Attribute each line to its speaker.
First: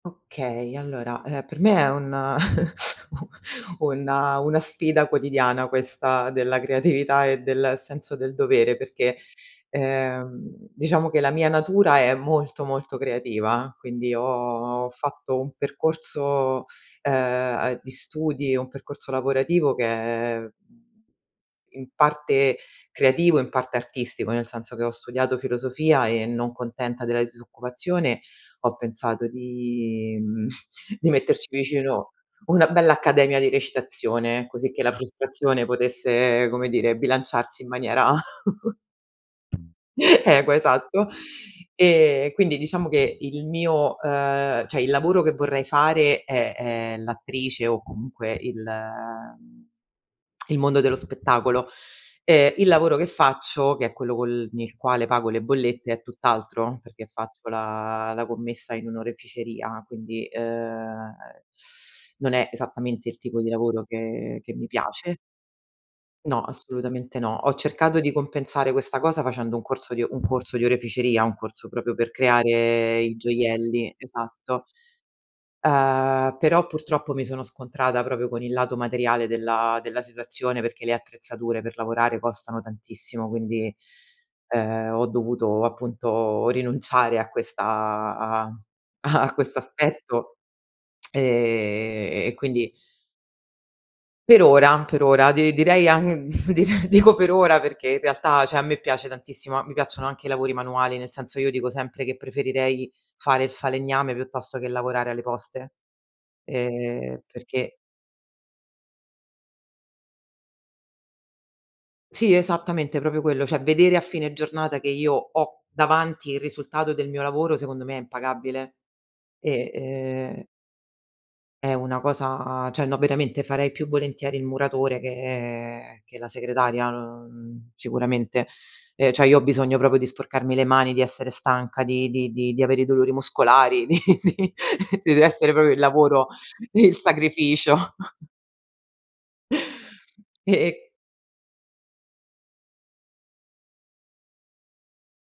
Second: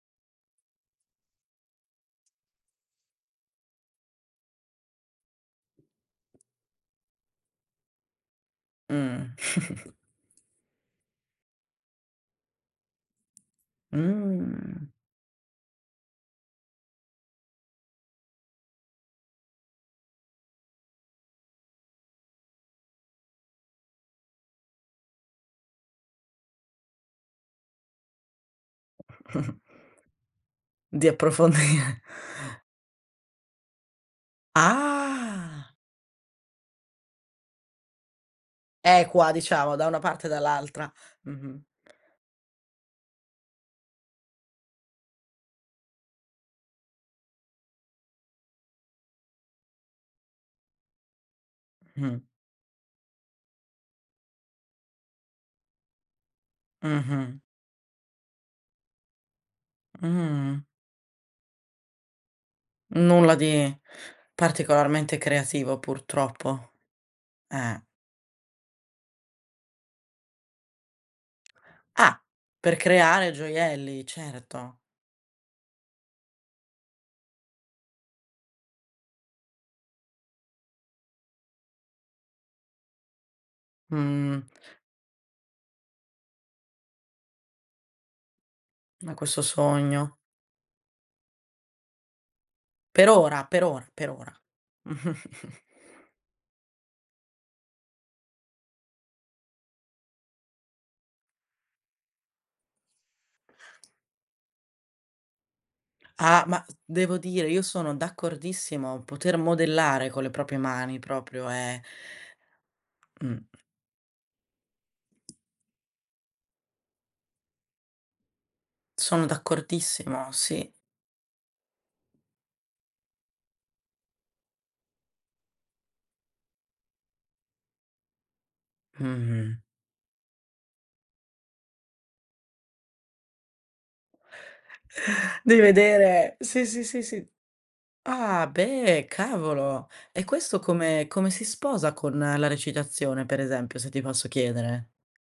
Speaker 1: Okay, allora, ehm, per me è un u una una sfida quotidiana, questa della creatività e del senso del dovere,
Speaker 2: Mh.
Speaker 1: perché, ehm, diciamo che, la mia natura è molto, molto creativa, quindi ho
Speaker 2: Mh.
Speaker 1: fatto un percorso, ehm, uhm, di studi un percorso lavorativo che è in parte creativo, in parte artistico, nel senso che, ho studiato filosofia e non contenta della disoccupazione, ho pensato di mhmm,
Speaker 2: Di
Speaker 1: di metterci
Speaker 2: approfondire.
Speaker 1: vicino una bella accademia di recitazione, così che la frustrazione
Speaker 2: Ah.
Speaker 1: potesse, come dire, bilanciarsi in maniera
Speaker 2: E qua, diciamo, da una parte e
Speaker 1: equa,
Speaker 2: dall'altra,
Speaker 1: esatto.
Speaker 2: mh-mh.
Speaker 1: E quindi diciamo che il mio ehm, cioè il lavoro che vorrei fare, è, ehm, l'attrice o comunque il ehm, il mondo dello spettacolo.
Speaker 2: Mh.
Speaker 1: Ehm, il lavoro che faccio, che è quello col n il quale pago le bollette, è tutt'altro, perché
Speaker 2: Mh-mh.
Speaker 1: faccio la la commessa in un'oreficeria, quindi,
Speaker 2: Mh.
Speaker 1: ehm, non è esattamente il
Speaker 2: Nulla
Speaker 1: tipo di
Speaker 2: di
Speaker 1: lavoro che che mi piace.
Speaker 2: particolarmente creativo
Speaker 1: No,
Speaker 2: purtroppo,
Speaker 1: assolutamente no. Ho
Speaker 2: eh.
Speaker 1: cercato di compensare questa cosa facendo un corso di o un corso di oreficeria, un corso proprio per
Speaker 2: Ah, per
Speaker 1: creare i
Speaker 2: creare
Speaker 1: gioielli,
Speaker 2: gioielli,
Speaker 1: esatto.
Speaker 2: certo.
Speaker 1: Uhm, però purtroppo mi sono scontrata proprio con il lato materiale della della situazione, perché le attrezzature per lavorare costano tantissimo, quindi,
Speaker 2: Mh.
Speaker 1: ehm, ho dovuto appunto rinunciare a questa a
Speaker 2: Da
Speaker 1: a
Speaker 2: questo sogno.
Speaker 1: quest'aspetto, e e quindi
Speaker 2: Per ora, per ora, per ora.
Speaker 1: Per ora, per ora, di direi ang direi dico per ora, perché in realtà, cioè, a me piace tantissimo a mi piacciono anche i lavori manuali, nel senso, io dico sempre che preferirei fare il falegname, piuttosto che lavorare alle Poste,
Speaker 2: Ah, ma, devo
Speaker 1: ehm,
Speaker 2: dire, io
Speaker 1: perché
Speaker 2: sono d'accordissimo, poter modellare con le proprie man, proprio è
Speaker 1: Sì, esattamente, proprio quello,
Speaker 2: Mh.
Speaker 1: cioè vedere a fine giornata che io ho davanti il risultato del mio lavoro, secondo me è impagabile
Speaker 2: Sono
Speaker 1: e,
Speaker 2: d'accordissimo,
Speaker 1: ehm
Speaker 2: sì.
Speaker 1: È una cosa, cioè no, veramente farei più volentieri il muratore, che che la segretaria, uhm, sicuramente. Ehm, cioè io ho
Speaker 2: Mh-mh.
Speaker 1: bisogno proprio di sporcarmi le mani, di essere stanca, di di di di avere i dolori muscolari, di di sì, dev'essere
Speaker 2: Devi
Speaker 1: proprio il lavoro,
Speaker 2: vedere. Sì, sì,
Speaker 1: il
Speaker 2: sì, sì.
Speaker 1: sacrificio.
Speaker 2: Ah beh, cavolo. E
Speaker 1: E
Speaker 2: questo
Speaker 1: e
Speaker 2: come come si sposa con la recitazione, per esempio, se ti posso chiedere?